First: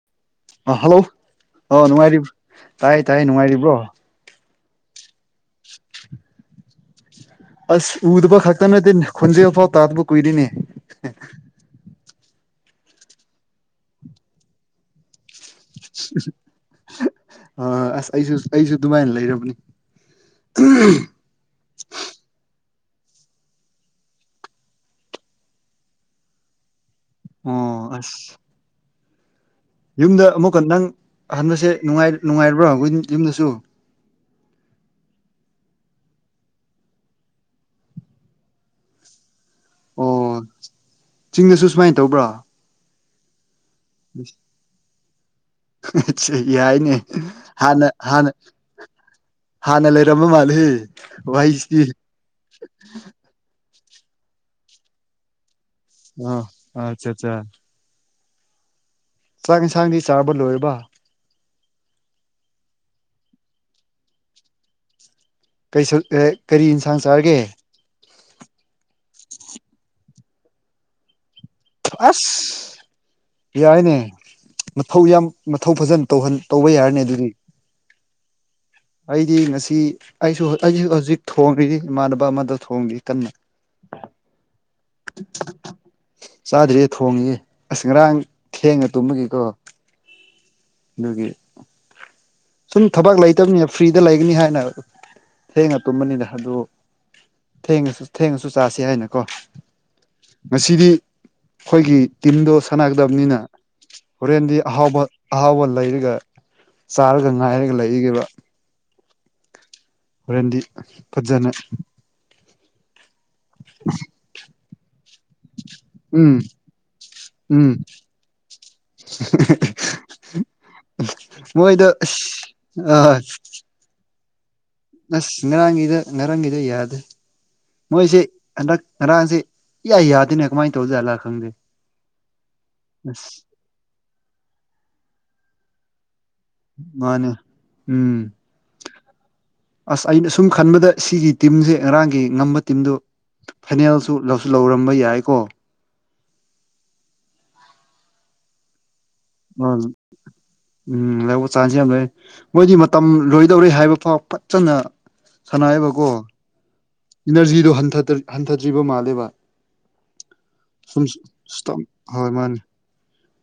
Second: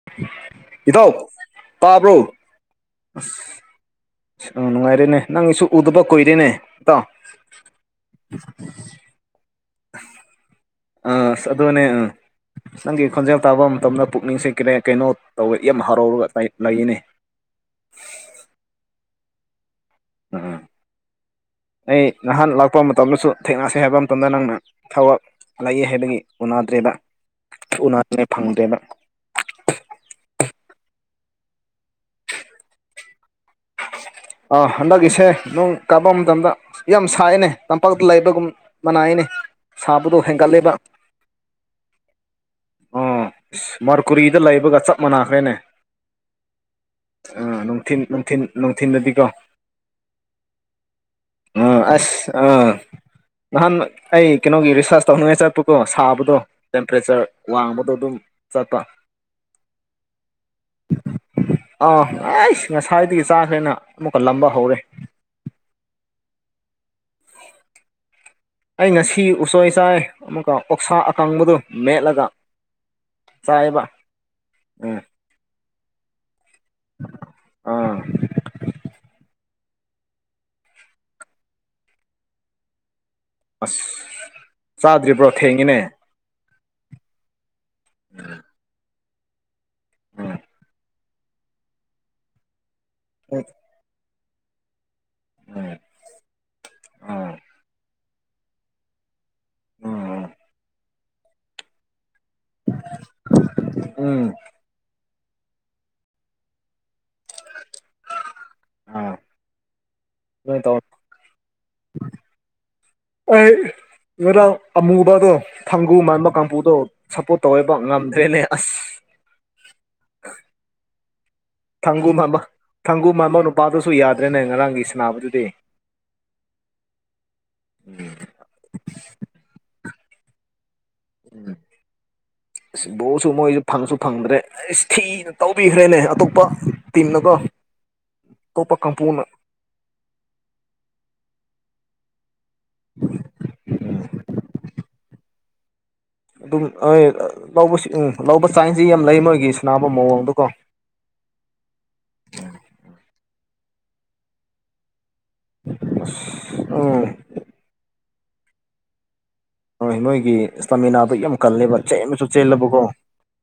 [inaudible] ꯑ ꯍꯜꯂꯣ ꯏꯇꯥꯎ ꯑꯣ ꯅꯨꯡꯉꯥꯏꯔꯤꯕ ꯇꯥꯕ꯭ꯔꯣ ꯇꯥꯏꯌꯦ ꯇꯥꯏꯌꯦ ꯅꯨꯡꯉꯥꯏꯔꯤꯕ꯭ꯔꯣ ꯑ ꯅꯨꯡꯉꯥꯏꯔꯤꯅꯦ ꯅꯪꯁꯨ ꯎꯗꯕ ꯀꯨꯏꯔꯦꯅꯦ ꯏꯇꯥꯎ ꯑꯁ ꯎꯗꯕ ꯈꯥꯛꯇ ꯅꯠꯇꯦꯅꯦ ꯈꯣꯟꯖꯦꯜ ꯐꯥꯎ ꯇꯥꯖꯕ ꯀꯨꯏꯔꯦꯅꯦ ꯑꯥꯁ ꯑꯗꯨꯅꯦ ꯑꯥ ꯅꯪꯒꯤ ꯈꯣꯟꯖꯦꯜ ꯇꯥꯕ ꯃꯇꯝꯗ ꯄꯨꯛꯅꯤꯡꯁꯦ ꯀꯔꯦ ꯀꯩꯅꯣ ꯇꯧꯌꯦ ꯌꯥꯝ ꯍꯔꯥꯎꯔꯒ ꯂꯩ ꯂꯩꯌꯦꯅꯦ ꯑ ꯑꯁ ꯑꯩꯁꯨ ꯑꯩꯁꯨ ꯑꯗꯨꯃꯥꯏꯅ ꯂꯩꯔꯕꯅꯤ ꯑ ꯑꯩ ꯅꯍꯥꯟ ꯂꯥꯛꯄ ꯃꯇꯝꯗꯁꯨ ꯊꯦꯡꯅꯁꯦ ꯍꯥꯏꯕ ꯃꯇꯝꯗ ꯅꯪꯅ ꯊꯕꯛ ꯂꯩꯌꯦ ꯍꯥꯏꯕꯒꯤ ꯎꯅꯗ꯭ꯔꯦꯕ ꯑꯣ ꯑꯁ ꯊꯨꯅꯥꯉꯥꯏ ꯐꯪꯗ꯭ꯔꯦꯕ ꯌꯨꯝꯗ ꯑꯃꯨꯛꯀ ꯅꯪ ꯍꯟꯕꯁꯦ ꯅꯨꯡꯉꯥꯏꯕ꯭ꯔꯥ [unintelligible] ꯌꯨꯝꯗꯁꯨ ꯑ ꯍꯟꯗꯛꯀꯤꯁꯦ ꯅꯣꯡ ꯇꯥꯕ ꯃꯇꯝꯗ ꯌꯥꯝ ꯁꯥꯏꯌꯦꯅꯦ ꯇꯝꯄꯥꯛꯇ ꯂꯩꯕꯒꯨꯝ ꯃꯅꯥꯏꯅꯦ ꯑꯣ ꯁꯥꯕꯗꯣ ꯍꯦꯟꯒꯠꯂꯦꯕ ꯆꯤꯡꯗꯁꯨ ꯁꯨꯃꯥꯏꯅ ꯇꯧꯕ꯭ꯔꯣ ꯏꯁ ꯃꯥꯔꯀꯨꯔꯤꯗ ꯂꯩꯕꯒ ꯆꯞ ꯃꯥꯟꯅꯈ꯭ꯔꯦꯅꯦ ꯌꯥꯏꯅꯦ ꯍꯥꯟꯅ ꯅꯨꯡꯊꯤꯟ ꯍꯥꯟꯅ ꯅꯨꯡꯊꯤꯟ ꯅꯨꯡꯊꯤꯟꯗꯗꯤ ꯑ ꯍꯥꯟꯅ ꯂꯩꯔꯝꯕ ꯃꯥꯜꯂꯦ ꯋꯥꯍꯩꯁꯤꯗꯤ ꯑꯁ ꯑꯥ ꯅꯍꯥꯟ ꯑꯩ ꯀꯩꯅꯣꯒꯤ ꯔꯤꯁꯥꯁ ꯇꯧꯅꯤꯉꯥꯏ ꯆꯠꯄ ꯀꯣ ꯑ ꯁꯥꯕꯗꯣ ꯑꯠꯆꯥ ꯇꯦꯝꯄꯔꯦꯆꯔ ꯑꯠꯆꯥ ꯋꯥꯡꯕꯗꯣ ꯑꯗꯨꯝ ꯆꯠꯄ ꯆꯥꯛ ꯏꯟꯁꯥꯡꯗꯤ ꯆꯥꯕ ꯂꯣꯏꯔꯕ ꯑꯥ ꯑꯩꯁ ꯉꯁꯥꯏꯗꯒꯤ ꯆꯥꯈ꯭ꯔꯦꯅ ꯑꯃꯨꯛꯀ ꯂꯥꯝꯕ ꯍꯧꯔꯦ ꯑꯩꯁꯨ ꯀꯔꯤ ꯌꯦꯟꯁꯥꯡ ꯆꯥꯔꯒꯦ ꯑꯩ ꯉꯁꯤ ꯎꯁꯣꯏ ꯆꯥꯏ ꯑꯃꯨꯛꯀ ꯑꯣꯛꯁꯥ ꯑꯀꯪꯕꯗꯣ ꯑꯁ ꯌꯥꯏꯅꯦ ꯎꯝ ꯃꯊꯧ ꯌꯥꯝ ꯃꯊꯧ ꯐꯖꯅ ꯇꯧꯍꯟ ꯇꯧꯕ ꯌꯥꯔꯅꯤ ꯑꯗꯨꯗꯤ ꯑꯥ ꯑꯩꯗꯤ ꯉꯁꯤ ꯑꯩꯁꯨ ꯑꯩꯁꯨ ꯍꯧꯖꯤꯛ ꯊꯣꯡꯔꯤꯗꯤ ꯏꯃꯥꯟꯅꯕ ꯑꯃꯗ ꯊꯣꯡꯔꯤ ꯀꯟꯅ ꯑꯁ ꯆꯥꯗ꯭ꯔꯤꯕ꯭ꯔꯣ ꯊꯦꯡꯉꯤꯅꯦ ꯆꯥꯗ꯭ꯔꯤꯌꯦ ꯊꯣꯡꯉꯤꯌꯦ ꯑꯁ ꯉꯔꯥꯡ ꯊꯦꯡꯅ ꯇꯨꯝꯕꯒꯤꯀꯣ ꯎꯝ ꯑꯗꯨꯒꯤ ꯁꯨꯝ ꯊꯕꯛ ꯂꯩꯇꯕꯅꯤꯅ ꯐ꯭ꯔꯤꯗ ꯂꯩꯒꯅꯤ ꯍꯥꯏꯅ ꯎꯝ ꯊꯦꯡꯅ ꯇꯨꯝꯕꯅꯤꯗ ꯑꯗꯨ ꯎꯝ ꯊꯦꯡꯉꯁꯨ ꯊꯦꯡꯉꯁꯨ ꯆꯁꯤ ꯍꯥꯏꯅꯀꯣ ꯎꯝ ꯉꯁꯤꯗꯤ ꯑꯩꯈꯣꯏꯒꯤ ꯇꯤꯝꯗꯣ ꯁꯥꯟꯅꯒꯗꯕꯅꯤꯅ ꯎꯝ ꯍꯣꯔꯦꯟꯗꯤ ꯑꯍꯥꯎꯕ ꯑꯍꯥꯎꯕ ꯂꯩꯔꯒ ꯆꯥꯔꯒ ꯉꯥꯏꯔꯒ ꯂꯩꯒꯦꯕ ꯑꯥ ꯍꯣꯔꯦꯟꯗꯤ ꯑꯗꯨꯃꯥꯏꯅ ꯇꯧ ꯐꯖꯅ ꯑꯩ ꯏꯔ ꯑꯃꯨꯕꯥꯥꯗꯣ ꯐꯪꯒꯨ ꯃꯟꯥꯟꯕ ꯎꯝ ꯀꯥꯡꯕꯨꯗꯣ ꯁꯞꯄꯣꯔꯠ ꯎꯝ ꯇꯧꯋꯦꯕ ꯉꯝꯗ꯭ꯔꯦꯅꯦ ꯑꯁ ꯃꯣꯏꯗ ꯑ ꯄꯥꯗꯁꯨ ꯌꯥꯗ꯭ꯔꯦꯅꯦ ꯉꯔꯥꯡꯒꯤꯁ ꯑꯁ ꯉꯔꯥꯡꯒꯤꯗ ꯉꯔꯥꯡꯒꯤꯗ ꯌꯥꯗꯦ ꯃꯣꯏꯁꯤ ꯍꯟꯗꯛ ꯉꯔꯥꯡꯁꯤ ꯌꯥꯏ ꯌꯥꯗꯅꯦ ꯀꯃꯥꯏꯅ ꯇꯧꯖꯂꯥ ꯈꯪꯗꯦ ꯑꯁ ꯕꯣꯜꯁꯨ ꯃꯣꯏꯁꯨ ꯐꯪꯁꯨ ꯐꯪꯗ꯭ꯔꯦ ꯑꯁ ꯊꯤꯅ ꯇꯧꯕꯤꯈ꯭ꯔꯦꯅꯦ ꯑꯇꯣꯞꯄ ꯃꯥꯅꯦ ꯇꯤꯟꯅꯀꯣ ꯎꯝ [unintelligible] ꯑꯁ ꯑꯩꯅ ꯁꯨꯝ ꯈꯟꯕꯗ ꯁꯤꯒꯤ ꯇꯤꯝꯁꯦ ꯉꯔꯥꯡꯒꯤ ꯉꯝꯕ ꯇꯤꯝꯗꯨ ꯐꯥꯏꯅꯦꯜꯁꯨ ꯂꯧꯁꯨ ꯂꯧꯔꯝꯕ ꯌꯥꯏꯀꯣ ꯑꯗꯨꯝ ꯍꯣꯏ ꯂꯧꯕꯁꯤ ꯎꯝ ꯂꯧꯕ ꯆꯥꯟꯁꯇꯤ ꯌꯥꯝ ꯂꯩ ꯅꯣꯏꯒꯤ ꯁꯅꯥꯕ ꯃꯑꯣꯡꯗꯣꯀꯣ ꯎꯝ ꯂꯧꯕ ꯆꯥꯟꯁ ꯌꯥꯝ ꯂꯩ ꯃꯣꯏꯒꯤ ꯃꯇꯝ ꯂꯣꯏꯗꯧꯔꯦ ꯍꯥꯏꯕ ꯐꯥꯎ ꯐꯖꯅ ꯁꯥꯟꯅꯩꯑꯕꯀꯣ ꯎꯝ ꯏꯅꯔꯖꯤꯗꯣ ꯍꯟꯊꯗ꯭ꯔꯤꯕ ꯃꯥꯜꯂꯦꯕ ꯍꯣꯏ ꯅꯣꯏꯒꯤ ꯁꯨꯝ ꯏꯁꯇꯥꯃꯤꯅꯥꯗ ꯌꯥꯝ ꯀꯜꯂꯦꯕ ꯆꯦꯟ ꯑꯃꯁꯨ ꯍꯣꯏ ꯃꯥꯅꯦ ꯆꯦꯜꯂꯕꯀꯣ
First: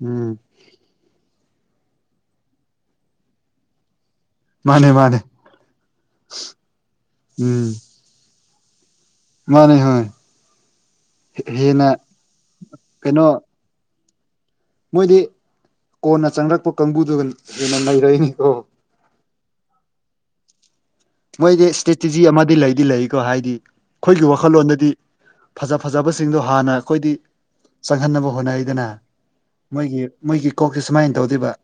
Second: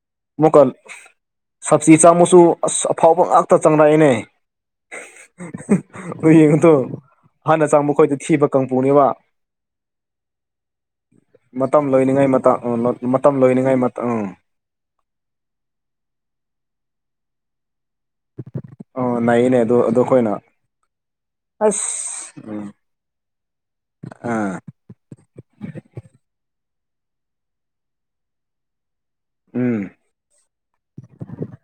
ꯎꯝ ꯃꯨꯀꯟ ꯁꯞꯕꯁꯤꯤ ꯆꯪꯃꯨꯁꯨ ꯑꯁ ꯑꯐꯥꯎꯕ ꯉꯥꯛꯇ ꯆꯪꯅꯛꯏꯅꯦ ꯃꯥꯅꯦ ꯃꯥꯅꯦ ꯌꯦꯡꯉꯗꯣ ꯍꯥꯟꯅ ꯎꯝ ꯆꯥꯡꯕꯣꯏꯗ ꯊꯤꯕ ꯀꯥꯡꯄꯨꯅꯦꯕ ꯃꯥꯅꯦ ꯍꯣꯏ ꯃꯇꯝ ꯍꯦꯟꯅ ꯂꯣꯏꯅꯉꯥꯏ ꯃꯇꯝ ꯀꯩꯅꯣ ꯃꯇꯝ ꯂꯣꯏꯅꯉꯥꯏ ꯃꯇꯝ ꯎꯝ ꯃꯣꯏꯗꯤ ꯀꯣꯟꯅ ꯆꯪꯂꯛꯄ ꯀꯥꯡꯕꯨꯗꯨꯒꯅ ꯂꯩꯩꯔꯛꯏꯅꯤꯀꯣ ꯑꯣ ꯅꯥꯏꯅꯦ ꯑꯣ ꯑꯗꯣ ꯑꯩꯈꯣꯏꯅ ꯃꯣꯏꯗꯤ ꯏꯁꯇ꯭ꯔꯦꯇꯤꯖꯤ ꯑꯁ ꯑꯃꯗꯤ ꯎꯝ ꯂꯩꯗꯤ ꯂꯩꯀꯣ ꯍꯥꯏꯗꯤ ꯑꯩꯈꯣꯏꯒꯤ ꯑꯥ ꯋꯥꯈꯜꯂꯣꯟꯗꯗꯤ ꯐꯖ ꯐꯖꯕꯁꯤꯡꯗꯣ ꯍꯥꯟꯅ ꯑꯩꯈꯣꯏꯗꯤ ꯆꯪꯍꯟꯅꯕ ꯍꯣꯠꯅꯩꯗꯅ ꯎꯝ ꯃꯣꯏꯒꯤ ꯃꯣꯏꯒꯤ ꯀꯣꯛꯁꯤꯦ ꯁꯨꯃꯥꯏꯅ ꯇꯧꯗꯣꯏꯕ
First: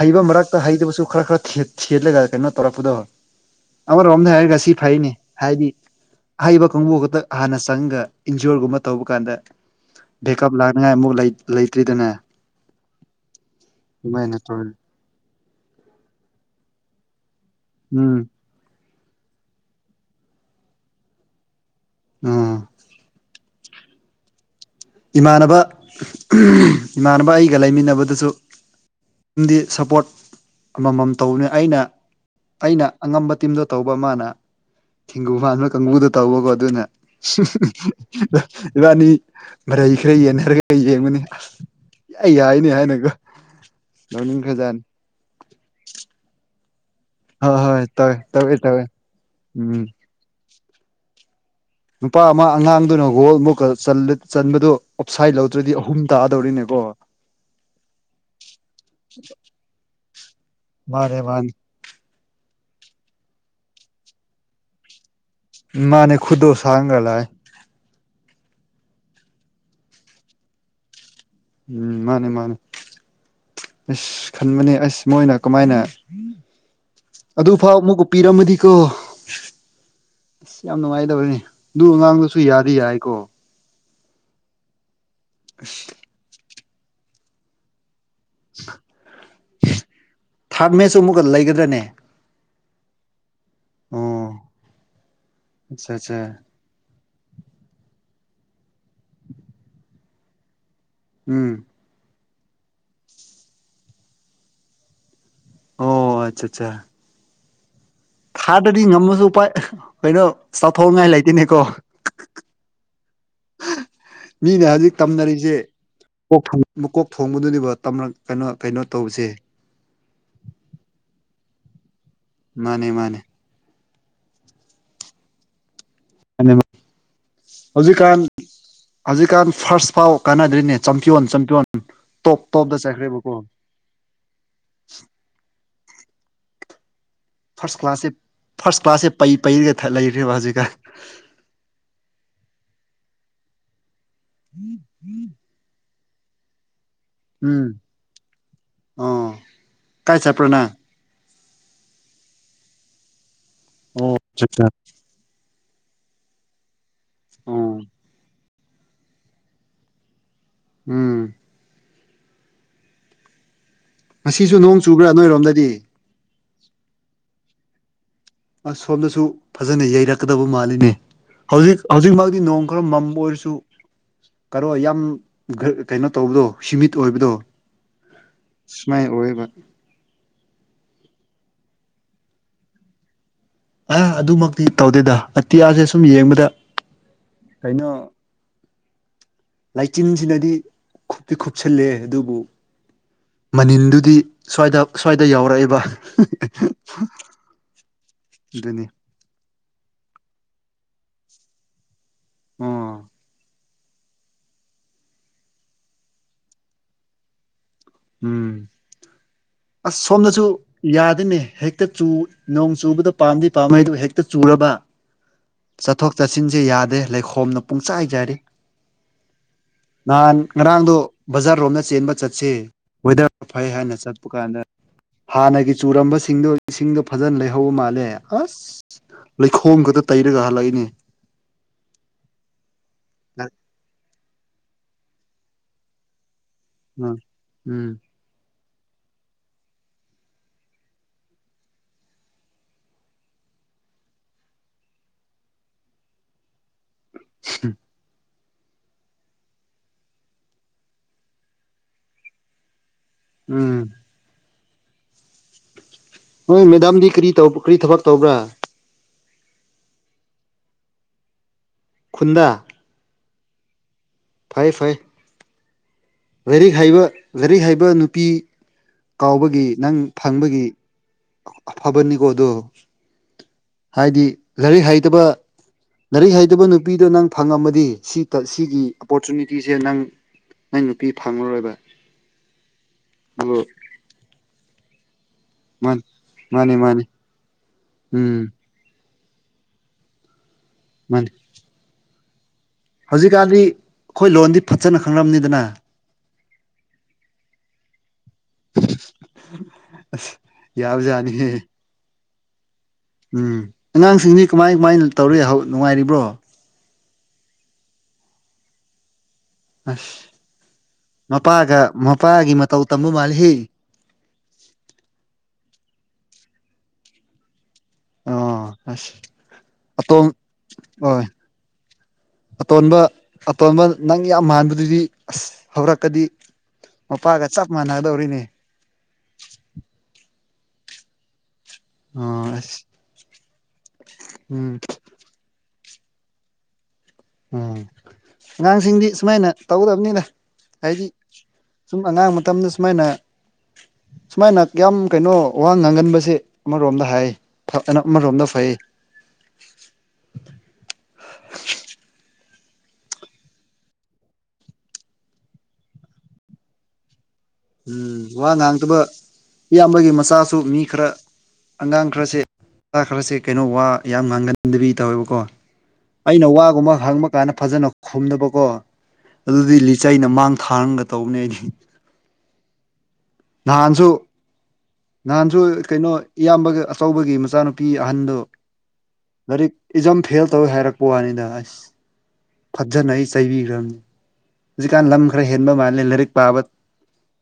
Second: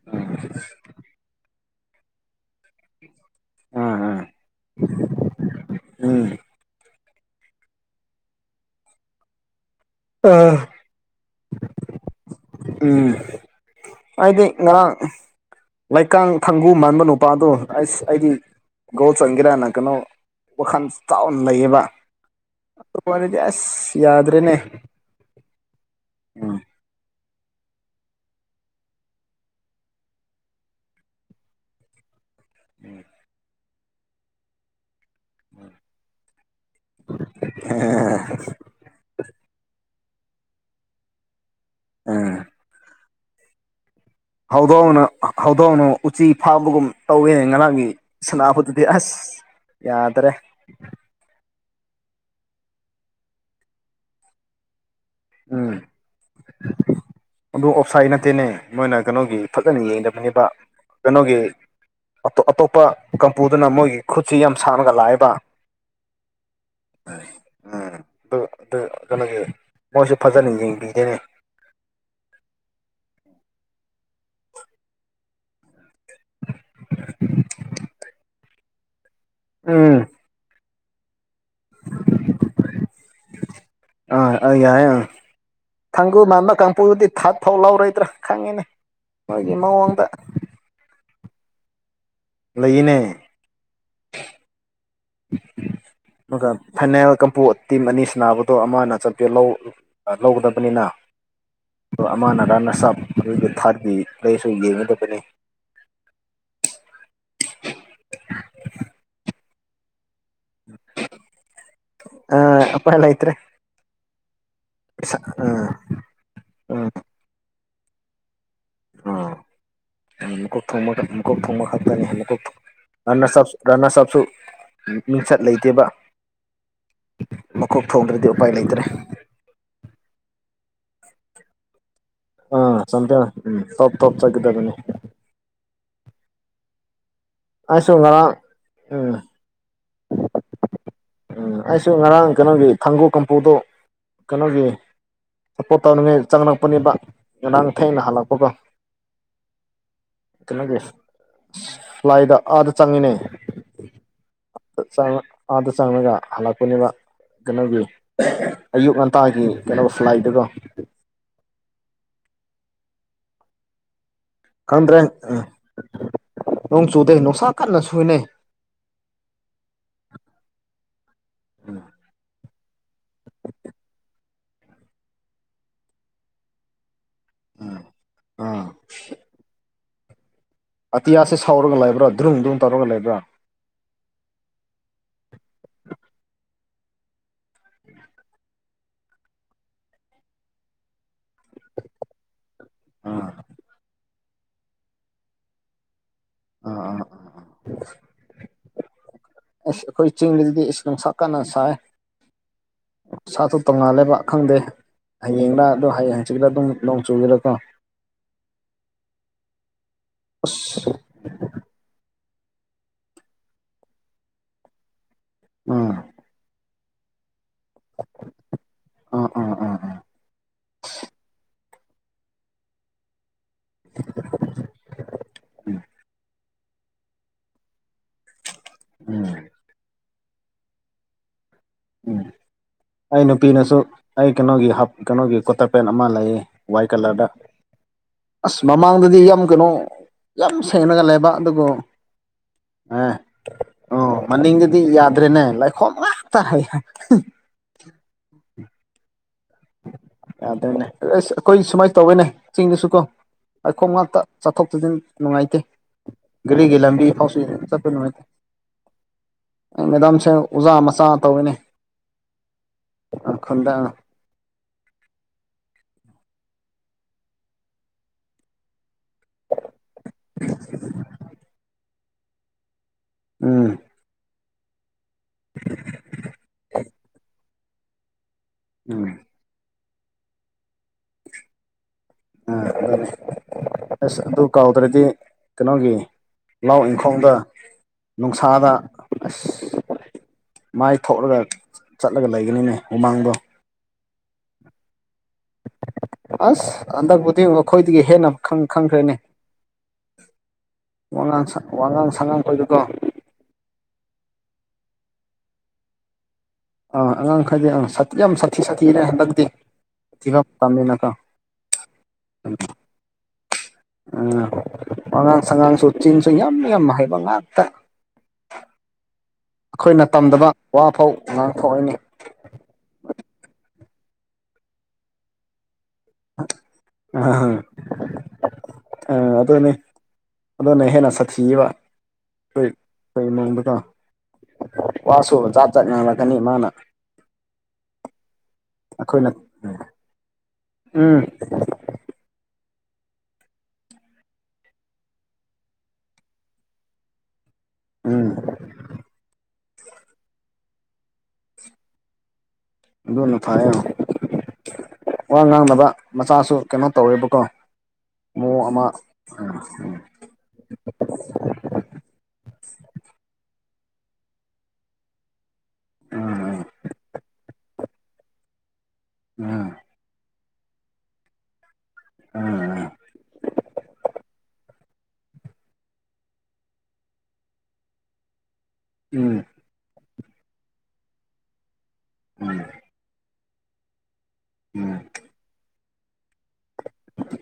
ꯍꯩꯕ ꯃꯔꯛꯇ ꯍꯩꯗꯕꯁꯨ ꯈꯔ ꯈꯔ ꯊꯦꯠꯂꯒ ꯀꯩꯅꯣ ꯇꯧꯔꯛꯄꯗ ꯑꯥ ꯑꯥ ꯑꯃꯔꯣꯝꯗ ꯍꯥꯏꯔꯒ ꯁꯤ ꯐꯩꯅꯤ ꯍꯥꯏꯗꯤ ꯎꯝ ꯑꯍꯩꯕ ꯀꯥꯡꯕꯨ ꯈꯛꯇ ꯍꯥꯟꯅ ꯆꯪꯉꯒ ꯏꯟꯖꯣꯔꯒꯨꯝꯕ ꯇꯧꯕ ꯀꯥꯟꯗ ꯑꯥ ꯕꯦꯦꯛꯀꯞ ꯂꯥꯛ ꯉꯥꯏ ꯑꯃꯨꯛ ꯂꯩꯇ꯭ꯔꯤꯗꯅꯦ ꯎꯝ ꯍꯥꯏꯗꯤ ꯏ ꯇꯧꯔꯦ ꯉꯔ ꯂꯩꯀ ꯊꯪꯒꯨ ꯃꯥꯟꯕ ꯅꯨꯄꯥꯗꯨꯣ ꯑꯩꯁ ꯎꯝ ꯑꯩꯗꯤ ꯒꯧ ꯆꯪꯒꯦꯔꯥꯅ ꯀꯩꯅꯣ ꯋꯥꯈꯜ ꯆꯥꯎꯅ ꯂꯩꯌꯦꯕ ꯑꯥ ꯇꯗꯤ ꯑꯁ ꯌꯥꯗ꯭ꯔꯦꯅꯦ ꯏꯃꯥꯟꯅꯕ ꯎꯝ ꯏꯃꯥꯟꯅꯕ ꯑꯩꯒ ꯂꯩꯃꯤꯟꯅꯕꯗꯨꯁꯨ ꯁꯞꯄꯣꯔꯠ ꯑꯃꯃꯝ ꯇꯧꯕꯅꯤ ꯑꯩꯅ ꯑꯩꯅ ꯑꯉꯝꯕ ꯇꯤꯝꯗꯣ ꯇꯧꯕ ꯑꯃꯅ ꯊꯦꯡꯒꯨ ꯐꯕ ꯀꯥꯡꯕꯨꯗ ꯇꯧꯕꯀꯣ ꯑꯗꯨꯅꯦ ꯏꯕꯥꯥꯅꯤ ꯃꯔꯩ ꯈꯔ ꯌꯦꯟꯅꯔꯒ ꯌꯦꯡꯕꯅꯤ ꯎꯝ ꯌꯥꯏꯅꯤ ꯍꯥꯏꯅꯒꯣ ꯍꯧꯗꯣꯡꯅ ꯍꯧꯗꯣꯡꯅ ꯎꯆꯤ ꯐꯥꯕꯒꯨꯝ ꯇꯧꯋꯦꯅꯦ ꯍꯣꯏ ꯍꯣꯏ ꯉꯔꯥꯡꯒꯤ ꯇꯧꯋꯦ ꯇꯧꯋꯦ ꯁꯅꯥꯄꯣꯠꯇꯗꯤ ꯇꯧꯋꯦ ꯑꯁ ꯎꯝ ꯌꯥꯗꯔꯦ ꯅꯨꯄꯥ ꯑꯃ ꯑꯉꯥꯡꯗꯨꯅ ꯍꯒꯣꯜ ꯑꯃꯨꯛꯀ ꯆꯟꯕꯗꯨ ꯑꯣꯞꯁꯥꯏꯠ ꯂꯧꯗ꯭ꯔꯗꯤ ꯎꯝ ꯑꯍꯨꯝ ꯇꯥꯗꯧꯔꯤꯅꯦꯕꯣ ꯑꯗꯨ ꯑꯣꯞꯁꯥꯏꯠ ꯅꯠꯇꯦꯅꯦ ꯃꯣꯏꯅ ꯀꯩꯅꯣꯒꯤ ꯐꯖꯅ ꯌꯦꯡꯗꯕꯅꯤꯕ ꯃꯥꯅꯦ ꯀꯩꯅꯣꯒꯤ ꯃꯥꯅꯦ ꯑꯇꯣꯞꯄ ꯀꯝꯄꯨꯗꯨꯅ ꯃꯣꯏꯒꯤ ꯈꯨꯠꯁꯤ ꯌꯥꯝ ꯁꯥꯡꯃꯒ ꯂꯥꯛꯑꯦꯕ ꯃꯥꯅꯦ ꯈꯨꯗꯣ ꯁꯥꯡꯒꯂꯦ ꯎ ꯑꯗꯨ ꯑꯗꯨ ꯀꯩꯅꯣꯒꯤ ꯃꯣꯏꯁꯨꯦ ꯐꯖꯅ ꯌꯦꯡꯕꯤꯗꯦꯅꯦ ꯎꯝ ꯃꯥꯅꯦ ꯃꯥꯅꯤ ꯑꯁ ꯈꯟꯕꯅꯦ ꯑꯁ ꯃꯣꯏꯅ ꯀꯃꯥꯏꯅ ꯑꯗꯨꯐꯥꯎ ꯑꯃꯨꯛ ꯎꯄꯤꯤꯔꯝꯃꯗꯤꯀꯣ ꯎꯝ ꯑꯁ ꯌꯥꯝ ꯅꯨꯡꯉꯥꯏꯗꯕꯅꯤ ꯑꯗꯨ ꯑꯉꯥꯡꯗꯨꯁꯨ ꯌꯥꯗꯤ ꯌꯥꯏꯀꯣ ꯑꯥ ꯌꯥꯏ ꯑ ꯑ ꯀꯥꯡꯒꯨ ꯃꯥꯟꯕ ꯀꯥꯡꯕꯨꯨꯕꯨꯗꯤ ꯊꯠ ꯐꯧ ꯂꯧꯔꯣꯏꯗ꯭ꯔꯥ ꯈꯪꯉꯤꯅꯦ ꯃꯣꯏꯒꯤ ꯃꯑꯣꯡꯗ ꯊꯥ꯭ꯔꯠ ꯃꯦꯠꯆ ꯑꯃꯨꯛꯀ ꯂꯩꯒꯗ꯭ꯔꯅꯦ ꯂꯩꯌꯦꯅꯦ ꯑꯣ ꯑꯆꯆꯥ ꯑꯗꯨꯒ ꯐꯥꯏꯅꯦꯜ ꯀꯥꯡꯝꯄꯨ ꯇꯤꯝ ꯑꯅꯤ ꯁꯅꯥꯕꯗꯣ ꯑꯃꯅ ꯆꯝꯄꯤꯌꯟ ꯂꯧꯒꯗꯕꯅꯤꯅ ꯎꯝ ꯑꯗꯣ ꯑꯃꯅ ꯑꯔꯅ ꯆꯞ ꯑꯗꯨꯒꯤ ꯊꯥꯔꯠꯀꯤ ꯂꯩꯔꯁꯨ ꯌꯦꯡꯒꯗꯕꯅꯤ ꯑꯣ ꯑꯆ ꯆꯥ ꯊꯥꯗꯗꯤ ꯉꯝꯃꯁꯨ ꯎꯄꯥꯏ ꯀꯩꯅꯣ ꯆꯥꯊꯣꯡꯅꯉꯥꯏ ꯂꯩꯇꯦꯅꯦꯀꯣ ꯑ ꯎꯄꯥꯏ ꯂꯩꯇ꯭ꯔꯦ ꯃꯤꯅ ꯍꯧꯖꯤꯛ ꯄꯩꯁꯥ ꯇꯝꯅꯔꯤꯁꯦ ꯑꯥ ꯃꯀꯣꯛꯊꯣꯡ ꯎꯝ ꯃꯀꯣꯛꯊꯣꯡꯗꯨꯅꯦꯕ ꯇꯝꯔꯛ ꯀꯩꯅꯣ ꯀꯩꯅꯣ ꯇꯧꯕꯁꯦ ꯃꯀꯣꯛꯊꯣꯡꯕꯗ ꯃꯀꯣꯛꯊꯣꯡꯕ ꯈꯛꯇꯅꯦ ꯃꯀꯣꯛꯊꯣ ꯃꯥꯅꯦ ꯃꯥꯅꯦ ꯉꯟꯅ ꯆꯞꯁ ꯔꯅꯆꯞꯁꯨ ꯃꯤꯡꯆꯠ ꯂꯩꯇꯦꯕ ꯑꯅꯤꯃꯛ ꯃꯀꯣꯛ ꯍꯧꯖꯤꯛꯀꯥꯟ ꯊꯣꯡꯗ꯭ꯔꯗꯤ ꯎꯄꯥꯏ ꯂꯩꯇ꯭ꯔꯦ ꯍꯧꯖꯤꯛꯀꯥꯟ ꯐꯥ꯭ꯔꯁ ꯐꯥꯎ ꯀꯥꯟꯅꯗ꯭ꯔꯤꯅꯦ ꯆꯝꯄꯤꯌꯣꯟ ꯆꯝꯄꯤꯌꯣꯟ ꯇꯣꯞ ꯑ ꯇꯣꯞꯇ ꯆꯝꯄꯤꯌꯣꯟ ꯆꯠꯈ꯭ꯔꯦꯕꯀꯣ ꯇꯣꯞ ꯇꯣꯞ ꯆꯠꯀꯗꯕꯅꯤ ꯐꯥꯔꯁ ꯑꯩꯁꯨ ꯀ꯭ꯂꯥꯁꯁꯤꯞ ꯉꯔꯥꯡ ꯐꯥꯔꯁ ꯀ꯭ꯂꯥꯁꯁꯦ ꯎꯝ ꯄꯩ ꯄꯩꯔꯒ ꯊ ꯂꯩꯔꯦꯕ ꯍꯧꯖꯤꯛꯀꯥꯟ ꯎꯝ ꯑꯩꯁꯨ ꯉꯔꯥꯡ ꯀꯩꯅꯣꯒꯤ ꯊꯥꯡꯒꯨ ꯀꯝꯄꯨꯗꯣ ꯀꯩꯅꯣꯒꯤ ꯁꯞꯄꯣꯔꯠ ꯇꯧꯅꯉꯥꯏ ꯆꯪꯂꯛꯄꯅꯦꯕ ꯎꯝ ꯉꯔꯥꯡ ꯊꯦꯡꯅ ꯍꯜꯂꯛꯄꯒꯣ ꯑꯣ ꯀꯥꯏ ꯆꯠꯄ꯭ꯔꯣ ꯅꯪ ꯀꯩꯅꯣꯒꯤ ꯐ꯭ꯂꯥꯏꯗ ꯑꯥꯗ ꯆꯪꯉꯤꯅꯦ ꯆꯛꯆꯥ ꯆꯛꯆꯥꯕ ꯑꯥꯗ ꯆꯪꯂꯒ ꯍꯜꯂꯛꯄꯅꯦꯕ ꯑꯣ ꯀꯩꯅꯣꯒꯤ ꯑꯌꯨꯛ ꯉꯟꯇꯥꯒꯤ ꯀꯩꯅꯣ ꯐ꯭ꯂꯥꯏꯗꯨꯒꯣ ꯎꯝ ꯉꯁꯤꯁꯨ ꯅꯣꯡ ꯈꯪꯗ꯭ꯔꯦ ꯑ ꯆꯨꯕ꯭ꯔꯥ ꯅꯣꯏꯔꯣꯝꯗꯗꯤ ꯅꯣꯡ ꯆꯨꯗꯦ ꯅꯨꯡꯁꯥ ꯀꯟꯅ ꯁꯨꯅꯦ ꯑꯁ ꯁꯣꯝꯗꯁꯨ ꯐꯖꯅ ꯌꯩꯔꯛꯀꯗꯕ ꯃꯥꯜꯂꯤꯅꯦ ꯍꯧꯖꯤꯛ ꯍꯧꯖꯤꯛꯃꯛꯗꯤ ꯅꯣꯡ ꯈꯔ ꯃꯝꯕ ꯑꯣꯏꯔꯁꯨ ꯀꯔꯣ ꯌꯥꯝ ꯀꯩꯅꯣ ꯇꯧꯕꯗꯣ ꯍꯨꯁꯤꯃꯤꯠ ꯑꯣꯏꯕꯗꯣ ꯑꯥ ꯁꯨꯃꯥꯏꯅ ꯑꯣꯏꯌꯦꯕ ꯑꯇꯤꯌꯥꯁꯦ ꯁꯥꯎꯔꯒ ꯂꯩꯕ꯭ꯔꯥ ꯗ꯭ꯔꯨꯡꯗꯨꯟ ꯇꯧꯔꯒ ꯂꯩꯕ꯭ꯔꯥ ꯑꯥ ꯑꯗꯨꯃꯛꯇꯤ ꯇꯧꯗꯦꯗ ꯑꯇꯤꯌꯥꯁꯦ ꯁꯨꯝ ꯌꯦꯡꯕꯗ ꯀꯩꯅꯣ ꯂꯥꯏꯆꯤꯟꯁꯤꯅꯗꯤ ꯈꯨꯞꯇꯤ ꯈꯨꯨꯞꯁꯜꯂꯦ ꯑꯗꯨꯕꯨ ꯑꯥ ꯃꯅꯤꯟꯗꯨꯗꯤ ꯁ꯭ꯋꯥꯏꯗ ꯁ꯭ꯋꯥꯏꯗ ꯌꯧꯔꯛꯏꯕ ꯑꯥ ꯑꯥ ꯑꯗꯨꯅꯤ ꯑꯁ ꯑꯩꯈꯣꯏ ꯆꯤꯡꯗꯗꯤ ꯏꯁ ꯅꯨꯡꯁꯥ ꯀꯟꯅ ꯁꯥꯏ ꯑꯣ ꯁꯥꯗꯨꯛ ꯇꯣꯡꯉꯥꯜꯂꯦꯕ ꯈꯪꯗꯦ ꯍꯌꯦꯡꯂ ꯑꯗꯨ ꯍꯌꯦꯡ ꯍꯪꯆꯤꯠꯂ ꯑꯗꯨꯝ ꯅꯣꯡ ꯆꯨꯒꯦꯔꯀꯣ ꯎꯝ ꯑꯁ ꯁꯣꯝꯅꯁꯨ ꯑꯁ ꯌꯥꯗꯦꯅꯦ ꯍꯦꯛꯇ ꯆꯨ ꯅꯣꯡ ꯆꯨꯕꯗꯣ ꯄꯥꯝꯗꯤ ꯄꯥꯝꯃꯦ ꯍꯩꯗꯨ ꯍꯦꯛꯇ ꯆꯨꯔꯕ ꯎꯝ ꯆꯠꯊꯣꯛ ꯆꯠꯁꯤꯟꯁꯦ ꯌꯥꯗꯦ ꯂꯩꯈꯣꯝꯅ ꯄꯨꯡꯆꯥꯏ ꯆꯥꯏꯔꯦ ꯑꯥ ꯑꯥ ꯑꯥ ꯑꯥ ꯅꯍꯥꯟ ꯉꯔꯥꯡꯗꯣ ꯕꯖꯥꯔ ꯔꯣꯝꯗ ꯆꯦꯟꯕ ꯆꯠꯁꯦ ꯋꯦꯗ꯭ꯔ ꯐꯩ ꯍꯥꯏꯅ ꯆꯠꯄ ꯀꯥꯟꯗ ꯍꯥꯟꯅꯒꯤ ꯆꯨꯔꯝꯕꯁꯤꯡꯗꯣ ꯏꯁꯤꯡꯗꯣ ꯐꯖꯅ ꯂꯩꯍꯧꯕ ꯃꯥꯜꯂꯦ ꯑꯁ ꯎꯝ ꯂꯩꯈꯣꯝꯒꯗꯣ ꯇꯩꯔꯒ ꯍꯜꯂꯛꯏꯅꯦ ꯎꯝ ꯑꯩ ꯅꯨꯄꯤꯅꯁꯨ ꯑꯩ ꯀꯩꯅꯣꯒꯤ ꯍꯥꯞ ꯀꯩꯅꯣꯒꯤ ꯀ꯭ꯋꯥꯇ꯭ꯔ ꯄꯦꯟ ꯑꯃ ꯂꯩꯌꯦ ꯋꯥꯏ ꯎꯝ ꯀꯂ꯭ꯔꯗ ꯎꯝ ꯑꯁ ꯃꯃꯥꯡꯗꯗꯤ ꯌꯥꯝ ꯀꯩꯅꯣ ꯌꯥꯝ ꯁꯦꯡꯅꯒ ꯂꯩꯕ ꯑꯗꯨꯕꯨ ꯑꯦ ꯑꯣ ꯃꯅꯤꯡꯗꯗꯤ ꯌꯥꯗ꯭ꯔꯦꯅꯦ ꯂꯩꯈꯣꯝ ꯉꯥꯛ ꯇ ꯍꯩ ꯍꯥꯏ ꯎꯝ ꯌꯥꯗꯣꯏꯅꯦ ꯑꯁ ꯑꯩꯈꯣꯏ ꯁꯨꯃꯥꯏꯅ ꯇꯧꯋꯦꯅꯦ ꯆꯤꯡꯗꯁꯨꯀꯣ ꯎꯝ ꯑꯩꯈꯣꯡ ꯉꯥꯛꯇ ꯆꯠꯊꯣꯛꯄꯗꯤꯝ ꯅꯨꯡꯉꯥꯏꯇꯦ ꯅꯣꯏ ꯒꯥꯔꯤꯒꯤ ꯃꯦꯗꯥꯝꯗꯤ ꯂꯝꯕꯤ ꯀꯔꯤ ꯐꯥꯎꯁꯤ ꯇꯧꯕ ꯑꯗꯨꯝ ꯀꯔꯤ ꯆꯠꯄ ꯊꯕꯛ ꯅꯨꯡꯉꯥꯏꯇꯦ ꯇꯧꯕ꯭ꯔꯥ ꯃꯦꯗꯥꯝꯁꯦ ꯑꯣꯖꯥ ꯃꯆꯥ ꯇꯧꯋꯤꯅꯦ ꯈꯨꯟꯗ ꯑ ꯈꯟꯗꯥ ꯐꯩ ꯐꯩ ꯂꯥꯏꯔꯤꯛ ꯍꯩꯕ ꯂꯥꯏꯔꯤꯛ ꯍꯩꯕ ꯅꯨꯄꯤ ꯀꯥꯎꯕꯒꯤ ꯅꯪ ꯐꯪꯕꯒꯤ ꯑꯐꯕꯅꯤꯀꯣ ꯑꯗꯣ ꯎꯝ ꯍꯥꯏꯗꯤ ꯂꯥꯏꯔꯤꯛ ꯍꯩꯇꯕ ꯂꯥꯏꯔꯤꯛ ꯍꯩꯇꯕ ꯅꯨꯄꯤꯗꯣ ꯅꯪ ꯐꯪꯉꯝꯃꯗꯤ ꯁꯤ ꯇ ꯁꯤꯒꯤ ꯎꯝ ꯑꯣꯄꯣꯔꯆꯨꯅꯤꯇꯤꯁꯦ ꯅꯪ ꯑꯩ ꯅꯨꯄꯤ ꯐꯪꯉꯔꯣꯏꯕ ꯎ ꯑꯗꯨ ꯑꯗꯨ ꯑꯁ ꯑꯗꯨ ꯀꯥꯎꯗ꯭ꯔꯗꯤ ꯀꯩꯅꯣꯒꯤ ꯃꯥꯅꯤ ꯃꯥꯅꯤ ꯂꯧ ꯃꯥꯅꯤ ꯏꯪꯈꯣꯡꯗ ꯅꯨꯡꯁꯥ ꯎꯝ ꯑꯗ ꯑꯁ ꯃꯥꯏ ꯃꯥꯅꯤ ꯊꯣꯛꯂꯒ ꯆꯠꯂꯒ ꯂꯩꯒꯅꯤꯅꯦ ꯍꯨꯃꯥꯡꯗꯣ ꯍꯧꯖꯤꯛꯀꯥꯟꯗꯤ ꯑꯩꯈꯣꯏ ꯂꯣꯟꯗꯤ ꯐꯖꯅ ꯈꯪꯔꯝꯅꯤ ꯑꯁ ꯍꯟꯗꯛꯄꯨꯗꯤ ꯑꯩꯈꯣꯏꯗꯒꯤ ꯍꯦꯟꯅ ꯈꯪꯈ꯭ꯔꯦꯅꯦ ꯑ ꯋꯥꯉꯥꯡ ꯌꯥꯕꯖꯥꯅꯤꯍꯦ ꯋꯥꯉꯥꯡ ꯁꯉꯥꯡꯈꯗꯀꯣ ꯎꯝ ꯑꯉꯥꯡꯁꯤꯡꯁꯤ ꯀꯃꯥꯏ ꯀꯃꯥꯏꯅ ꯇꯧꯔꯤ ꯍꯧꯖꯤ ꯅꯨꯡꯉꯥꯏꯔꯤꯕ꯭ꯔꯣ ꯑꯥ ꯑꯉꯥꯡ ꯈꯔꯗꯤ ꯑꯥꯤ ꯌꯥꯝ ꯁꯥꯊꯤ ꯁꯥꯊꯤꯔꯦ ꯍꯟꯗꯛꯇꯤ ꯑꯁ ꯊꯤꯕ ꯇꯝꯃꯤꯅꯀꯣ ꯃꯄꯥꯒ ꯃꯄꯥꯒꯤ ꯃꯇꯧ ꯇꯝꯕ ꯃꯥꯜꯂꯤꯍꯦ ꯎ ꯑꯉꯥꯡ ꯁꯉꯥꯡꯁꯨ ꯆꯤꯟꯁꯨ ꯌꯥꯝ ꯌꯥꯝ ꯍꯩꯕ ꯉꯥꯛꯇ ꯑ ꯑꯩꯈꯣꯏꯅ ꯑꯇꯣ ꯇꯝꯗꯕ ꯋꯥꯐꯥꯎ ꯍꯣꯏ ꯉꯥꯡꯊꯣꯛꯏꯅꯤ ꯑꯇꯣꯟꯕ ꯑꯇꯣꯟꯕ ꯅꯪ ꯌꯥꯝ ꯃꯥꯟꯕꯗꯨꯗꯤ ꯑꯁ ꯍꯧꯔꯛꯀꯗꯤ ꯃꯄꯥꯒ ꯆꯞ ꯃꯥꯟꯅꯒꯗꯧꯔꯤꯅꯦ ꯑ ꯑꯗꯨꯅꯤ ꯑꯗꯨꯅꯦꯍꯦꯟꯅ ꯁꯊꯤꯕ ꯑꯣ ꯍꯣꯏ ꯑꯁ ꯍꯣꯏ ꯏꯃꯣꯡꯗꯨꯀꯣ ꯎꯝ ꯋꯥꯁꯨ ꯆꯖꯥꯛ ꯆꯠ ꯉꯥꯡꯂꯛꯀꯅꯤ ꯃꯥꯅ ꯎꯝ ꯑꯉꯥꯡꯁꯤꯡꯗꯤ ꯑꯩꯈꯣꯏꯅ ꯁꯨꯃꯥꯏꯅ ꯇꯧꯒꯗꯕꯅꯤꯅ ꯍꯥꯏꯗꯤ ꯎꯝ ꯁꯨꯝ ꯑꯉꯥꯡ ꯃꯇꯝꯗ ꯁꯨꯃꯥꯏꯅ ꯁꯨꯃꯥꯏꯅ ꯀꯌꯥꯝ ꯀꯩꯅꯣ ꯋꯥ ꯉꯥꯡꯒꯟꯕꯁꯦ ꯑꯃꯔꯣꯝꯗ ꯍꯥꯏꯅ ꯎꯝ ꯑꯃꯔꯣꯝꯗ ꯐꯩ ꯑꯗꯨꯅ ꯐꯔꯌꯦ ꯋꯥ ꯉꯥꯡꯅꯕ ꯃꯆꯥꯁꯨ ꯀꯩꯅꯣ ꯇꯧꯋꯦꯕꯀꯣ ꯎꯝ ꯋꯥ ꯃꯑꯣꯡ ꯑꯃ ꯉꯥꯡꯇꯕ ꯏꯌꯥꯝꯕꯒꯤ ꯃꯆꯥꯁꯨ ꯃꯤ ꯈꯔ ꯑꯉꯥꯡ ꯈꯔꯁꯦ ꯈꯔꯁꯦ ꯀꯩꯅꯣ ꯋꯥ ꯌꯥꯝ ꯉꯥꯡꯒꯟꯗꯕꯤ ꯇꯧꯋꯦꯕꯀꯣ ꯑꯩꯅ ꯋꯥꯒꯨꯝꯕ ꯍꯪꯕ ꯀꯥꯟꯗ ꯐꯖꯅ ꯈꯨꯝꯗꯕꯀꯣ ꯎꯝ ꯑꯗꯨꯗꯤ ꯂꯤꯆꯩꯅ ꯃꯥꯡ ꯊꯥꯔꯝꯒ ꯇꯧꯕꯅꯦ ꯑꯩꯗꯤ ꯎꯝ ꯅꯍꯥꯟꯁꯨ ꯅꯍꯥꯟꯁꯨ ꯀꯩꯅꯣ ꯏꯌꯥꯝꯕꯒ ꯑꯆꯧꯕꯒꯤ ꯃꯆꯥꯅꯨꯄꯤ ꯑꯍꯟꯗꯣ ꯎꯝ ꯂꯔꯤꯛ ꯏꯖꯝ ꯐꯦꯜ ꯇꯧꯋꯦ ꯍꯥꯏꯔꯛꯄ ꯋꯥꯅꯤꯗ ꯑꯁ ꯎꯝ ꯐꯞꯖꯅ ꯑꯩ ꯆꯩꯕꯤꯈ꯭ꯔꯕꯅꯤ ꯎꯝ ꯍꯧꯖꯤꯛꯀꯥꯟ ꯂꯝ ꯈꯔ ꯍꯦꯟꯕ ꯃꯥꯜꯂꯦ ꯂꯥꯏꯔꯤꯛ ꯄꯥꯕ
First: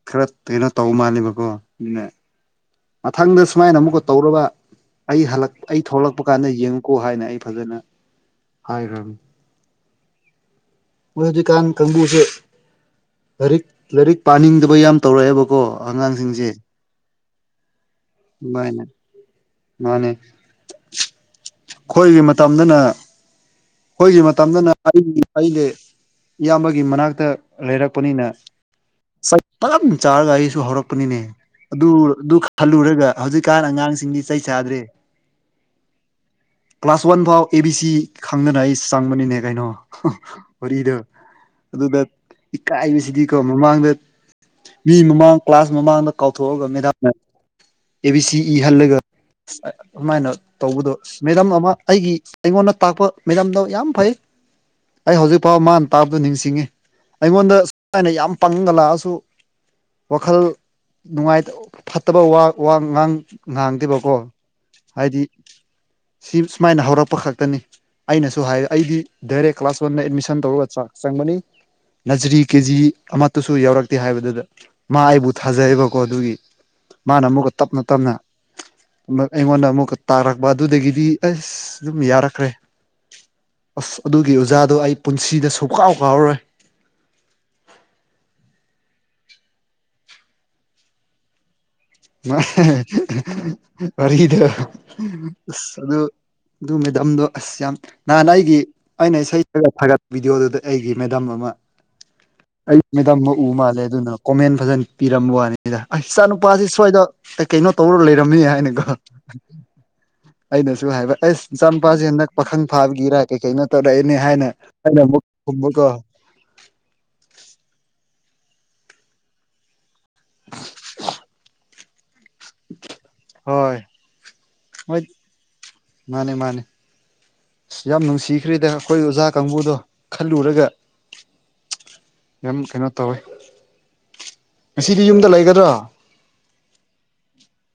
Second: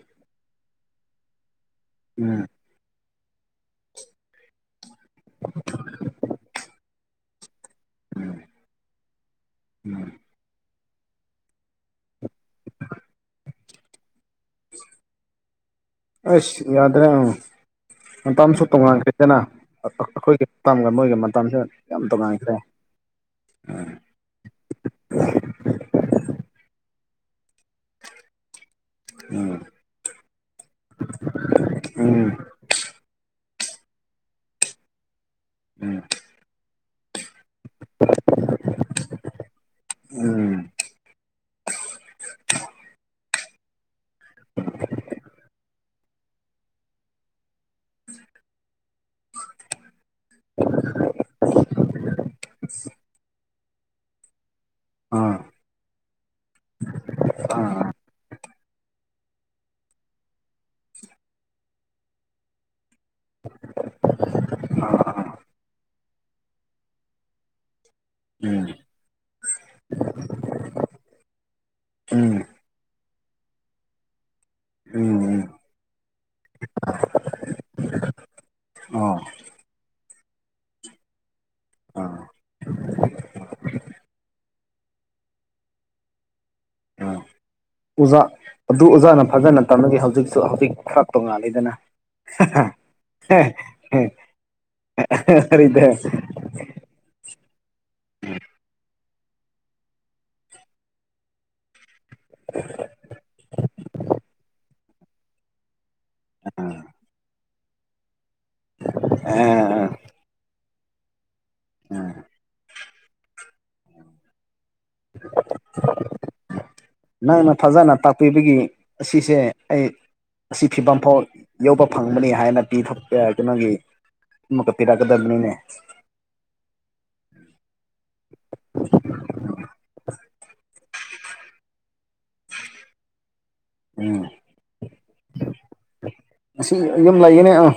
ꯈꯔ ꯀꯩꯅꯣ ꯇꯧꯕ ꯃꯥꯜꯂꯦꯕꯀꯣ ꯑꯅ ꯎꯝ ꯃꯊꯪꯗ ꯁꯨꯃꯥꯏꯅ ꯑꯃꯨꯛꯀ ꯇꯧꯔꯒ ꯑꯩ ꯍ ꯑꯩ ꯊꯣꯛꯂꯛꯂꯛꯄ ꯀꯥꯟꯗ ꯌꯦꯡꯉꯨꯀꯣ ꯍꯥꯏꯅ ꯑꯩ ꯐꯖꯅ ꯍꯥꯏꯒ꯭ꯔꯥꯝ ꯃꯣꯏ ꯍꯧꯖꯤꯛꯀꯥꯟ ꯀꯥꯡꯕꯨꯁꯦ ꯂꯥꯏꯔꯤꯛ ꯂꯥꯏꯔꯤꯛ ꯄꯥꯅꯤꯡꯗꯕ ꯌꯥꯝ ꯇꯧꯔꯛꯑꯦꯕꯀꯣ ꯑꯉꯥꯡꯖꯤꯡꯖꯦ ꯑꯩꯁ ꯌꯥꯗ꯭ꯔꯦ ꯎꯝ ꯃꯇꯝꯁꯨ ꯇꯣꯉꯥꯟꯈ꯭ꯔꯦꯗꯅ ꯑ ꯑ ꯃꯥꯅꯦ ꯑꯈꯣꯏꯒꯤ ꯃꯇꯝꯒ ꯃꯣꯏꯒꯤ ꯃꯇꯝꯁꯤꯒ ꯌꯥꯝ ꯑꯩꯈꯣꯏꯒꯤ ꯇꯣꯉꯥꯟꯈ꯭ꯔꯦ ꯃꯇꯝꯗꯅ ꯑꯩꯈꯣꯏꯒꯤ ꯃꯇꯝꯗꯅ ꯑꯩ ꯑꯩꯗꯤ ꯏꯌꯥꯝꯕꯒꯤ ꯃꯅꯥꯛꯇ ꯂꯩꯔꯛꯄꯅꯤꯅ ꯆꯩ ꯐꯖꯟ ꯆꯥꯔꯒ ꯑꯩꯁꯨ ꯍꯧꯔꯛꯄꯅꯤꯅꯦ ꯑꯗꯨ ꯑꯗꯨ ꯎꯝ ꯈꯜꯂꯨꯔꯒ ꯍꯧꯖꯤꯛꯀꯥꯟ ꯑꯉꯥꯡꯁꯤꯡꯗꯤ ꯆꯩ ꯆꯥꯗ꯭ꯔꯦ ꯎꯝ ꯀ꯭ꯂꯥꯁ ꯋꯥꯟ ꯐꯥꯎ ꯑꯦ ꯕꯤ ꯁꯤ ꯈꯪꯗꯅ ꯑꯩ ꯆꯪꯕꯅꯤꯅꯦ ꯀꯩꯅꯣ ꯎꯝ ꯋꯥꯔꯤꯗꯣ ꯑꯗꯨꯗ ꯏꯀꯥꯏꯕꯁꯤꯗꯤꯀꯣ ꯃꯃꯥꯡꯗ ꯃꯤ ꯃꯃꯥꯡ ꯀ꯭ꯂꯥꯁ ꯃꯃꯥꯡꯗ ꯀꯥꯎꯊꯣꯛꯑꯒ ꯃꯦꯗꯥꯝꯅ ꯑꯦ ꯕꯤ ꯁꯤ ꯏ ꯍꯜꯂꯒ ꯑꯗꯨꯃꯥꯏꯅ ꯇꯧꯕꯗꯣ ꯃꯦꯗꯥꯝ ꯑꯃ ꯑꯩꯒꯤ ꯑꯩꯉꯣꯟꯗ ꯇꯥꯛꯄ ꯃꯦꯗꯥꯝꯗꯣ ꯌꯥꯝ ꯐꯩ ꯑꯩ ꯑꯥ ꯍꯧꯖꯤꯛꯐꯥꯎ ꯃꯥꯥꯟ ꯇꯥꯞꯗꯨ ꯅꯤꯡꯁꯤꯡꯉꯤ ꯑꯩꯉꯣꯟꯗ ꯑꯥ ꯁꯨꯃꯥꯏꯅ ꯌꯥꯝ ꯄꯪꯉꯒ ꯂꯥꯛꯑꯁꯨ ꯋꯥꯈꯜ ꯅꯨꯡꯉꯥꯏꯇ ꯐꯠꯇꯕ ꯋꯥ ꯉꯥꯡ ꯉꯥꯡꯗꯦꯕꯀꯣ ꯍꯥꯏꯗꯤ ꯁꯤ ꯁꯨꯃꯥꯏꯅ ꯍꯧꯔꯛꯄ ꯈꯛꯇꯅꯤ ꯑꯩꯅꯁꯨ ꯍꯥꯏ ꯎꯝ ꯑꯩꯗꯤ ꯗꯥꯏꯔꯦꯛ ꯀ꯭ꯂꯥꯁ ꯋꯥꯟꯗ ꯑꯦꯗꯃꯤꯁꯟ ꯇꯧꯔꯒ ꯆꯥꯛ ꯆꯪꯕꯅꯤ ꯎꯝ ꯆꯔꯤ ꯀꯦꯖꯤ ꯑꯃꯠꯇꯁꯨ ꯌꯥꯎꯔꯛꯇꯦ ꯍꯥꯏꯕꯗꯨꯗ ꯃꯥ ꯎꯝ ꯑꯩꯕꯨ ꯎꯝ ꯊꯥꯖꯔꯦꯕꯀꯣ ꯑꯗꯨꯒꯤ ꯃꯥꯅ ꯑꯃꯨꯛꯀ ꯇꯞꯅ ꯇꯞꯅ ꯑꯣ ꯑꯃꯛ ꯑꯩꯉꯣꯟꯗ ꯑꯃꯨꯛꯀ ꯇꯥꯔꯛꯄ ꯑꯗꯨꯗꯒꯤꯗꯤ ꯑꯁ ꯑꯗꯨꯝ ꯑꯥ ꯌꯥꯔꯛꯈ꯭ꯔꯦ ꯑꯁ ꯑꯗꯨꯒꯤ ꯑꯣꯖꯥꯗꯣ ꯑꯩ ꯄꯨꯟꯁꯤꯗ ꯁꯨꯛꯀꯥꯎ ꯀꯥꯎꯔꯔꯣꯏ ꯑꯥ ꯑꯣꯖꯥ ꯑꯗꯨ ꯑꯣꯖꯥꯅ ꯐꯖꯅ ꯇꯝꯃꯗꯤ ꯍꯧꯖꯤꯛꯁꯨ ꯍꯧꯖꯤꯛ ꯈꯔ ꯇꯣꯉꯥꯜꯂꯤꯗꯅ ꯃꯥ ꯑꯍꯦ ꯍꯦ ꯍꯦ ꯍꯦ ꯍ ꯍꯦ ꯋꯔꯤꯗꯣ ꯑꯁ ꯋꯥꯔꯤꯗ ꯑꯗꯨ ꯑꯗꯨ ꯃꯦꯗꯥꯝꯗꯣ ꯑꯁ ꯌꯥꯝ ꯅꯍꯥꯟ ꯑꯩꯒꯤ ꯑꯩꯅ ꯏꯁꯩ ꯗꯒ ꯊꯥꯒꯠꯄ ꯕꯤꯗꯤꯑꯣꯗꯨꯗ ꯑꯩꯒꯤ ꯃꯦꯗꯥꯝ ꯑꯃ ꯑꯩ ꯃꯦꯗꯥꯝꯃ ꯎ ꯃꯥꯜꯂꯦ ꯑꯗꯨꯅ ꯀꯣꯃꯦꯟ ꯐꯖꯟ ꯄꯤꯔꯝꯕ ꯋꯥꯅꯤ ꯗ ꯑꯁ ꯏꯆꯥꯅꯨꯄꯥꯁꯤ ꯁ꯭ꯋꯥꯗ ꯀꯩ ꯀꯩꯅꯣ ꯇꯧꯔ ꯂꯩꯔꯝꯃꯤ ꯍꯥꯏꯅꯀꯣ ꯑꯩꯅꯁꯨ ꯍꯥꯏꯕ ꯑꯩꯁ ꯏꯆꯥ ꯅꯨꯨꯄꯥꯁꯦ ꯍꯟꯗꯛ ꯄꯥꯈꯪ ꯐꯥꯕꯒꯤꯔꯥ ꯀꯩ ꯀꯩꯅꯣ ꯇꯧꯔꯛꯑꯦꯅꯦ ꯍꯥꯏꯅ ꯑꯩꯅꯃꯨꯛ ꯈꯨꯝꯕ ꯀꯣ ꯅꯪꯅ ꯐꯖꯅ ꯇꯥꯛꯄꯤꯕꯒꯤ ꯑꯁꯤꯁꯦ ꯑꯩ ꯑꯁꯤ ꯐꯤꯕꯝ ꯐꯥꯎ ꯌꯧꯕ ꯐꯪꯕꯅꯤ ꯍꯥꯏꯅ ꯄꯤꯊꯄ ꯑꯥ ꯀꯩꯅꯣꯒꯤ ꯍꯣꯏ ꯑꯃꯨꯛꯀ ꯍꯣꯏ ꯄꯤꯔꯛꯀꯗꯕꯅꯤꯅꯦ ꯃꯥꯅꯦ ꯃꯥꯅꯦ ꯌꯥꯝ ꯅꯨꯡꯁꯤꯈ꯭ꯔꯦꯗ ꯑꯈꯣꯏ ꯑꯣꯖꯥ ꯀꯥꯡꯕꯨꯗꯣ ꯈꯜꯂꯨꯔꯒ ꯌꯥꯝ ꯀꯩꯅꯣ ꯇꯧꯋꯦ ꯎꯝ ꯉꯁꯤꯗꯤ ꯌꯨꯝꯗ ꯂꯩꯒꯗ꯭ꯔꯥ ꯉꯁꯤ ꯌꯨꯝ ꯂꯩꯒꯅꯤ ꯑꯥ